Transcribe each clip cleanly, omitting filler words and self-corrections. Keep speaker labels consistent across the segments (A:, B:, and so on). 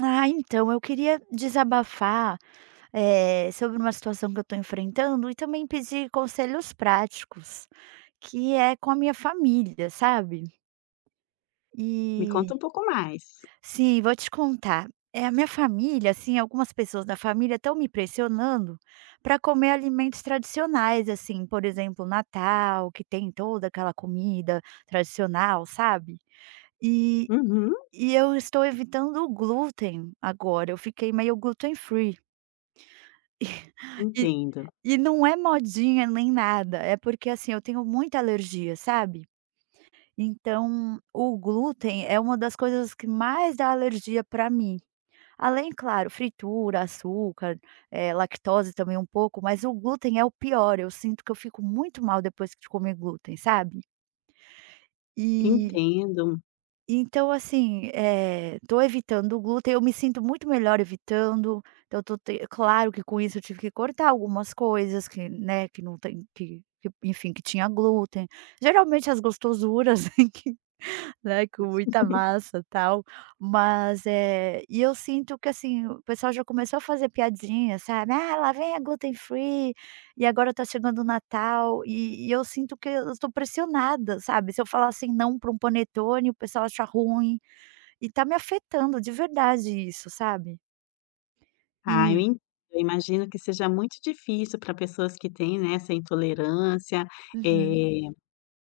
A: Ah, então, eu queria desabafar, sobre uma situação que eu estou enfrentando e também pedir conselhos práticos, que é com a minha família, sabe.
B: Me conta
A: E
B: um pouco mais.
A: sim, vou te contar. É a minha família, assim, algumas pessoas da família estão me pressionando para comer alimentos tradicionais, assim, por exemplo, Natal, que tem toda aquela comida tradicional, sabe. E
B: Uhum,
A: e eu estou evitando o glúten agora, eu fiquei meio gluten free.
B: entendo,
A: E não é modinha nem nada, é porque, assim, eu tenho muita alergia, sabe. Então, o glúten é uma das coisas que mais dá alergia para mim. Além, claro, fritura, açúcar, lactose também um pouco, mas o glúten é o pior, eu sinto que eu fico muito mal depois que de comer glúten, sabe. E
B: entendo.
A: Então assim, estou evitando o glúten, eu me sinto muito melhor evitando, então estou te claro que com isso eu tive que cortar algumas coisas que, né, que não tem que enfim, que tinha glúten. Geralmente as gostosuras Né, com muita massa, tal. Mas, é e eu sinto que, assim, o pessoal já começou a fazer piadinha, sabe: "Ah, lá vem a gluten free, e agora tá chegando o Natal", e eu sinto que eu estou pressionada, sabe. Se eu falar assim não para um panetone, o pessoal acha ruim, e tá me afetando de verdade isso, sabe.
B: Ah, eu
A: E
B: entendo. Eu imagino que seja muito difícil para pessoas que têm, né, essa intolerância,
A: uhum.
B: eh,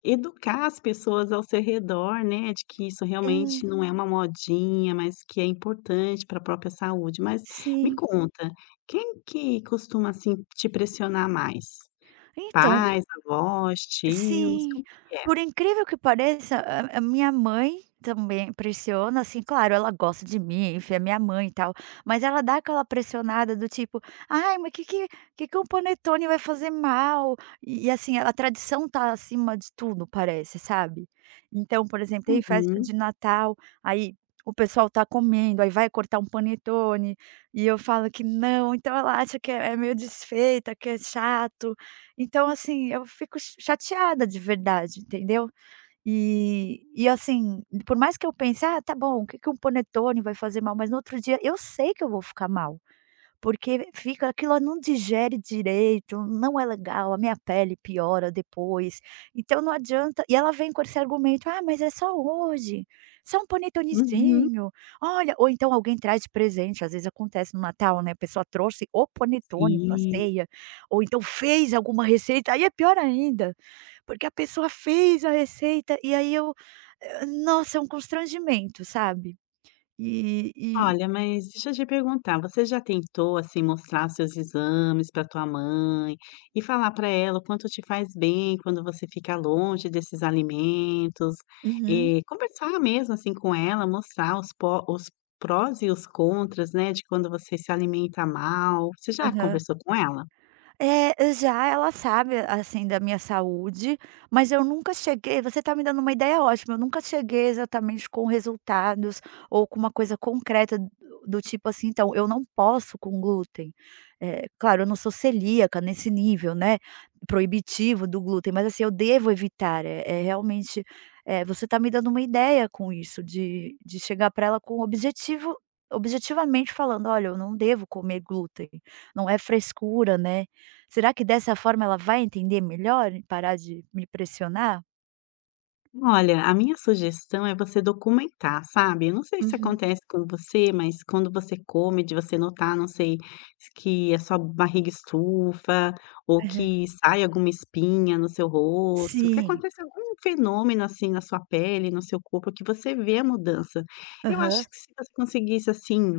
B: educar as pessoas ao seu redor, né, de que isso
A: É,
B: realmente não é uma modinha, mas que é importante para a própria saúde. Mas me
A: sim.
B: conta, quem que costuma, assim, te pressionar mais?
A: Então
B: Pais, avós, tios,
A: Sim,
B: como que é?
A: por incrível que pareça, a minha mãe também pressiona, assim, claro, ela gosta de mim, enfim, é minha mãe e tal, mas ela dá aquela pressionada do tipo: "Ai, mas que que um panetone vai fazer mal?" E, assim, a tradição tá acima de tudo, parece, sabe. Então, por exemplo, tem festa
B: Uhum,
A: de Natal, aí o pessoal tá comendo, aí vai cortar um panetone, e eu falo que não, então ela acha que é meio desfeita, que é chato. Então, assim, eu fico ch chateada de verdade, entendeu? E assim, por mais que eu pense: "Ah, tá bom, o que que um panetone vai fazer mal?", mas no outro dia eu sei que eu vou ficar mal. Porque fica aquilo ó, não digere direito, não é legal, a minha pele piora depois, então não adianta e ela vem com esse argumento: "Ah, mas é só hoje, só um
B: uhum.
A: panetonezinho, olha" ou então alguém traz de presente, às vezes acontece no Natal, né, a pessoa trouxe o panetone para
B: Sim.
A: ceia, ou então fez alguma receita, aí é pior ainda, porque a pessoa fez a receita e aí eu, nossa, é um constrangimento, sabe. E e
B: Olha, mas deixa eu te perguntar, você já tentou, assim, mostrar seus exames para tua mãe e falar para ela o quanto te faz bem quando você fica longe desses alimentos?
A: uhum,
B: E conversar mesmo, assim, com ela, mostrar os prós e os contras, né, de quando você se alimenta mal. Você já
A: aham.
B: conversou com ela?
A: É, já ela sabe, assim, da minha saúde, mas eu nunca cheguei você está me dando uma ideia ótima, eu nunca cheguei exatamente com resultados ou com uma coisa concreta do tipo assim: "Então, eu não posso com glúten". É claro, eu não sou celíaca nesse nível, né, proibitivo do glúten, mas assim, eu devo evitar, é realmente, é você está me dando uma ideia com isso, de chegar para ela com objetivo objetivamente falando: "Olha, eu não devo comer glúten, não é frescura, né". Será que dessa forma ela vai entender melhor e parar de me pressionar?
B: Olha, a minha sugestão é você documentar, sabe. Eu não sei se
A: Uhum.
B: acontece com você, mas quando você come, de você notar, não sei, que a sua barriga estufa ou
A: Aham.
B: que sai alguma espinha no seu rosto, que
A: Sim.
B: acontece algum fenômeno, assim, na sua pele, no seu corpo, que você vê a mudança. Eu acho
A: Aham.
B: que se você conseguisse, assim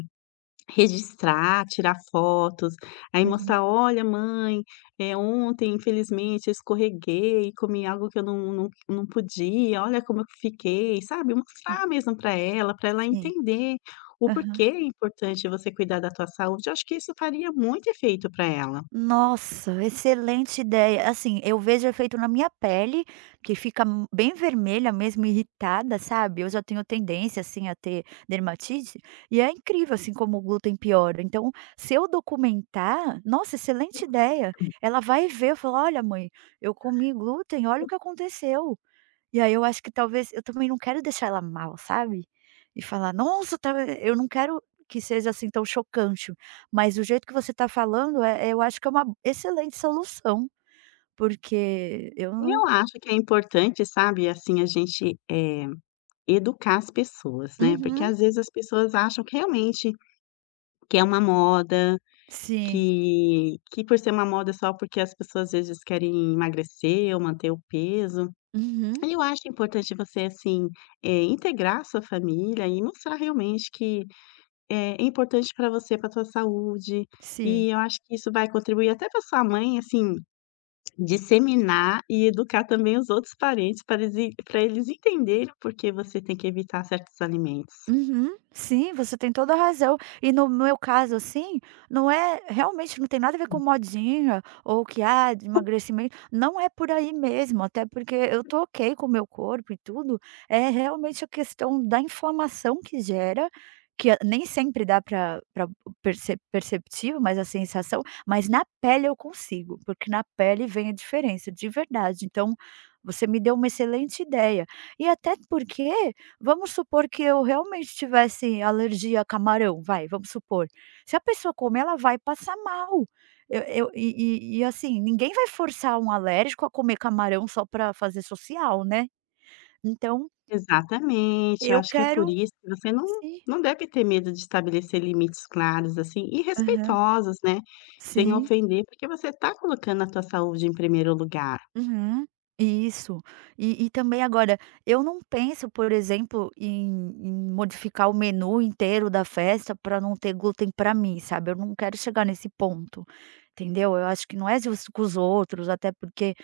B: registrar, tirar fotos, aí
A: Uhum.
B: mostrar: "Olha mãe, é ontem infelizmente eu escorreguei, comi algo que eu não podia, olha como eu fiquei", sabe,
A: Hum,
B: mostrar mesmo para ela
A: sim.
B: entender o porquê
A: Aham.
B: é importante você cuidar da tua saúde. Eu acho que isso faria muito efeito para ela.
A: Nossa, excelente ideia. Assim, eu vejo efeito na minha pele, que fica m bem vermelha mesmo, irritada, sabe. Eu já tenho tendência, assim, a ter dermatite, e é incrível, assim, como o glúten piora. Então, se eu documentar nossa, excelente ideia. Ela vai ver, falar: "Olha mãe, eu comi glúten, olha o que aconteceu". E aí eu acho que talvez eu também não quero deixar ela mal, sabe? E falar: "Nossa, tá" eu não quero que seja, assim, tão chocante, mas o jeito que você está falando, é eu acho que é uma excelente solução, porque eu
B: E
A: não
B: eu acho que é importante, sabe, assim, a gente, educar as pessoas, né, porque
A: Uhum,
B: às vezes as pessoas acham que realmente que é uma moda.
A: sim.
B: Que por ser uma moda só porque as pessoas às vezes querem emagrecer ou manter o peso.
A: Uhum,
B: E eu acho importante você, assim, integrar a sua família e mostrar realmente que é importante para você, para sua saúde.
A: sim.
B: E eu acho que isso vai contribuir até para sua mãe, assim, disseminar e educar também os outros parentes para eles entenderem porque você tem que evitar certos alimentos.
A: Uhum. Sim, você tem toda a razão. E no meu caso, assim, não é realmente não tem nada a ver com modinha ou que há de emagrecimento, não é por aí mesmo, até porque eu tô ok com o meu corpo e tudo. É realmente a questão da inflamação que gera, que nem sempre dá para perceptível, mas a sensação, mas na pele eu consigo, porque na pele vem a diferença, de verdade. Então, você me deu uma excelente ideia. E até porque vamos supor que eu realmente tivesse alergia a camarão, vai, vamos supor. Se a pessoa comer, ela vai passar mal. Eu assim, ninguém vai forçar um alérgico a comer camarão só para fazer social, né. Então
B: Exatamente, eu
A: eu
B: acho que é por
A: quero
B: isso que você não
A: sim.
B: não deve ter medo de estabelecer limites claros, assim, e
A: Aham.
B: respeitosos, né, sem
A: Sim.
B: ofender, porque você está colocando a tua saúde em primeiro lugar.
A: Uhum, isso. E também agora, eu não penso, por exemplo, em modificar o menu inteiro da festa para não ter glúten para mim, sabe, eu não quero chegar nesse ponto, entendeu. Eu acho que não é justo com os outros, até porque,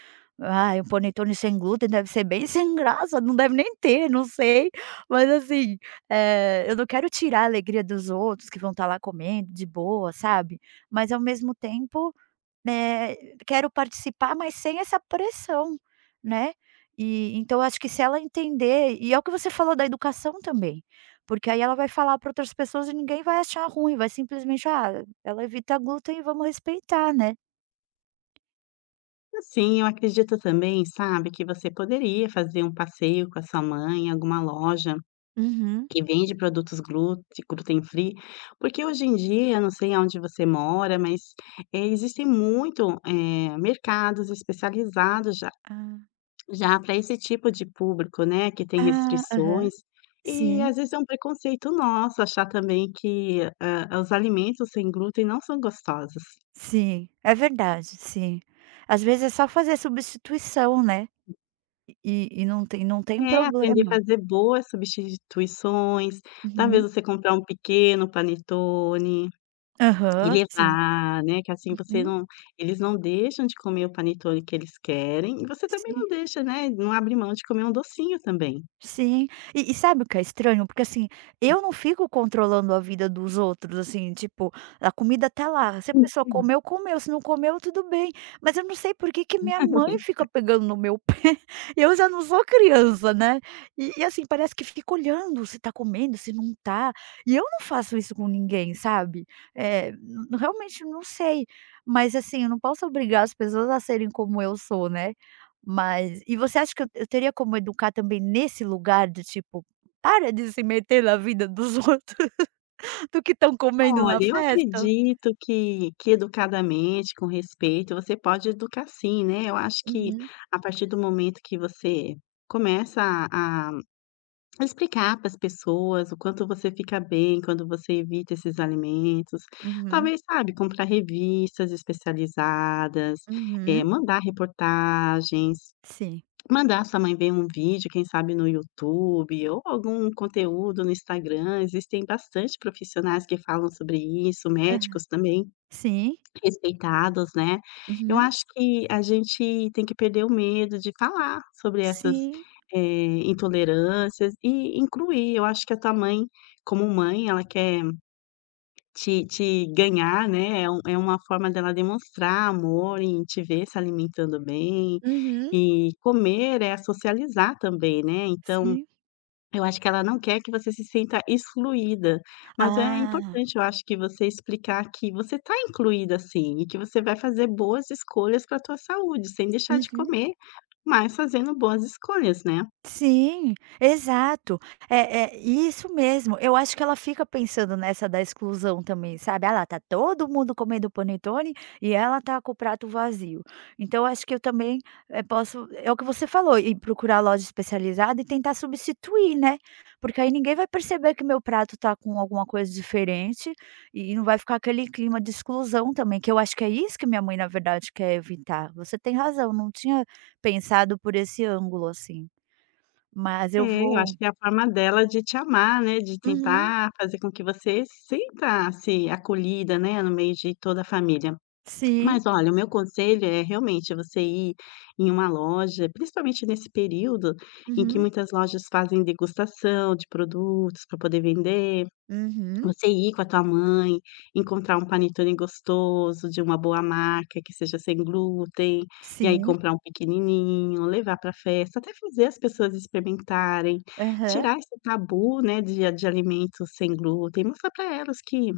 A: ai, um panetone sem glúten deve ser bem sem graça, não deve nem ter, não sei. Mas assim, eu não quero tirar a alegria dos outros que vão estar lá comendo de boa, sabe. Mas ao mesmo tempo né, quero participar, mas sem essa pressão, né. E então acho que se ela entender e é o que você falou da educação também, porque aí ela vai falar para outras pessoas e ninguém vai achar ruim, vai simplesmente: "Ah, ela evita glúten e vamos respeitar, né".
B: Assim, eu acredito também, sabe, que você poderia fazer um passeio com a sua mãe em alguma loja
A: Uhum.
B: que vende produtos glúten gluten free, porque hoje em dia, não sei aonde você mora, mas, existem muito, mercados especializados
A: Ah.
B: já para esse tipo de público, né, que tem
A: Ah, aham.
B: restrições, e
A: Sim,
B: às vezes é um preconceito nosso achar também que, hã, os alimentos sem glúten não são gostosos.
A: sim, é verdade, sim. Às vezes é só fazer substituição, né, e não tem
B: É, aprender a
A: problema.
B: fazer boas substituições, talvez
A: Uhum.
B: você comprar um pequeno panetone e
A: Aham, sim.
B: levar, né, que assim você
A: Uhum,
B: não eles não deixam de comer o panetone que eles querem e você também
A: sim.
B: não deixa, né, não abre mão de comer um docinho também.
A: Sim. E sabe o que é estranho? Porque, assim, eu não fico controlando a vida dos outros, assim, tipo, a comida tá lá, se a pessoa comeu, comeu, se não comeu, tudo bem. Mas eu não sei por que que minha mãe fica pegando no meu pé, eu já não sou criança, né. E, assim, parece que fica olhando se tá comendo, se não tá, e eu não faço isso com ninguém, sabe. Eh, n realmente não sei, mas, assim, eu não posso obrigar as pessoas a serem como eu sou, né. Mas e você acha que eu teria como educar também nesse lugar de tipo: "Para de se meter na vida dos outros, do que estão comendo
B: Olha,
A: na
B: eu
A: festa"?
B: acredito que educadamente, com respeito, você pode educar sim, né. Eu acho que
A: Uhum,
B: a partir do momento que você começa a a explicar para as pessoas o quanto você fica bem quando você evita esses alimentos,
A: uhum,
B: talvez, sabe, comprar revistas especializadas,
A: uhum,
B: mandar reportagens.
A: sim.
B: Mandar sua mãe ver um vídeo, quem sabe no YouTube ou algum conteúdo no Instagram, existem bastante profissionais que falam sobre isso,
A: Aham.
B: médicos também
A: Sim.
B: respeitados, né. Eu
A: Uhum.
B: acho que a gente tem que perder o medo de falar sobre essas,
A: Sim.
B: intolerâncias e incluir. Eu acho que a tua mãe, como mãe, ela quer te ganhar, né, é um é uma forma dela demonstrar amor em te ver se alimentando bem,
A: Uhum.
B: e comer é socializar também, né, então
A: Sim.
B: eu acho que ela não quer que você se sinta excluída, mas é
A: Ah.
B: importante eu acho que você explicar que você está incluída sim, e que você vai fazer boas escolhas para a tua saúde, sem deixar de
A: Uhum.
B: comer, mas fazendo boas escolhas, né.
A: Sim, exato. É isso mesmo. Eu acho que ela fica pensando nessa da exclusão também, sabe. Ah lá, tá todo mundo comendo panetone e ela tá com o prato vazio. Então acho que eu também, posso é o que você falou, ir procurar loja especializada e tentar substituir, né. Porque aí ninguém vai perceber que meu prato tá com alguma coisa diferente e não vai ficar aquele clima de exclusão também, que eu acho que é isso que minha mãe, na verdade, quer evitar. Você tem razão, não tinha pensado por esse ângulo assim. Mas eu
B: É, eu acho
A: vou
B: que é a forma dela de te amar, né, de
A: uhum,
B: tentar fazer com que você sinta-se acolhida, né, no meio de toda a família.
A: sim.
B: Mas olha, o meu conselho é realmente você ir em uma loja, principalmente nesse período em que
A: Uhum,
B: muitas lojas fazem degustação de produtos para poder vender.
A: uhum.
B: Você ir com a tua mãe, encontrar um panetone gostoso, de uma boa marca, que seja sem glúten, e aí
A: Sim,
B: comprar um pequenininho, levar pra festa, até fazer as pessoas experimentarem,
A: aham.
B: tirar esse tabu, né, de alimentos sem glúten, mostrar para elas que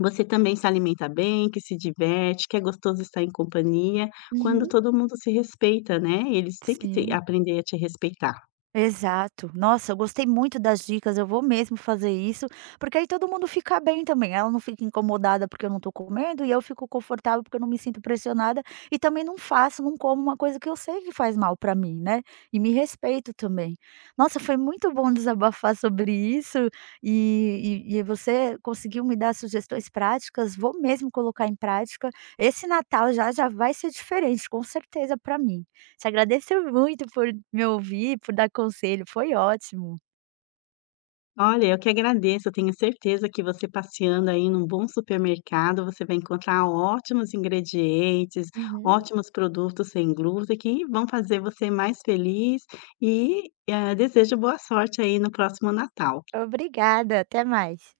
B: você também se alimenta bem, que se diverte, que é gostoso estar em companhia, quando
A: Uhum.
B: todo mundo se respeita, né, eles têm que te
A: Sim.
B: aprender a te respeitar.
A: Exato. Nossa, eu gostei muito das dicas, eu vou mesmo fazer isso, porque aí todo mundo fica bem também. Ela não fica incomodada porque eu não tô comendo, e eu fico confortável porque eu não me sinto pressionada, e também não faço, não como uma coisa que eu sei que faz mal pra mim, né? E me respeito também. Nossa, foi muito bom desabafar sobre isso, e você conseguiu me dar sugestões práticas, vou mesmo colocar em prática. Esse Natal já vai ser diferente, com certeza, pra mim. Te agradeço muito por me ouvir, por dar conselho, foi ótimo.
B: Olha, eu que agradeço. Eu tenho certeza que você passeando aí num bom supermercado, você vai encontrar ótimos ingredientes,
A: Uhum.
B: ótimos produtos sem glúten que vão fazer você mais feliz e, desejo boa sorte aí no próximo Natal.
A: Obrigada, até mais.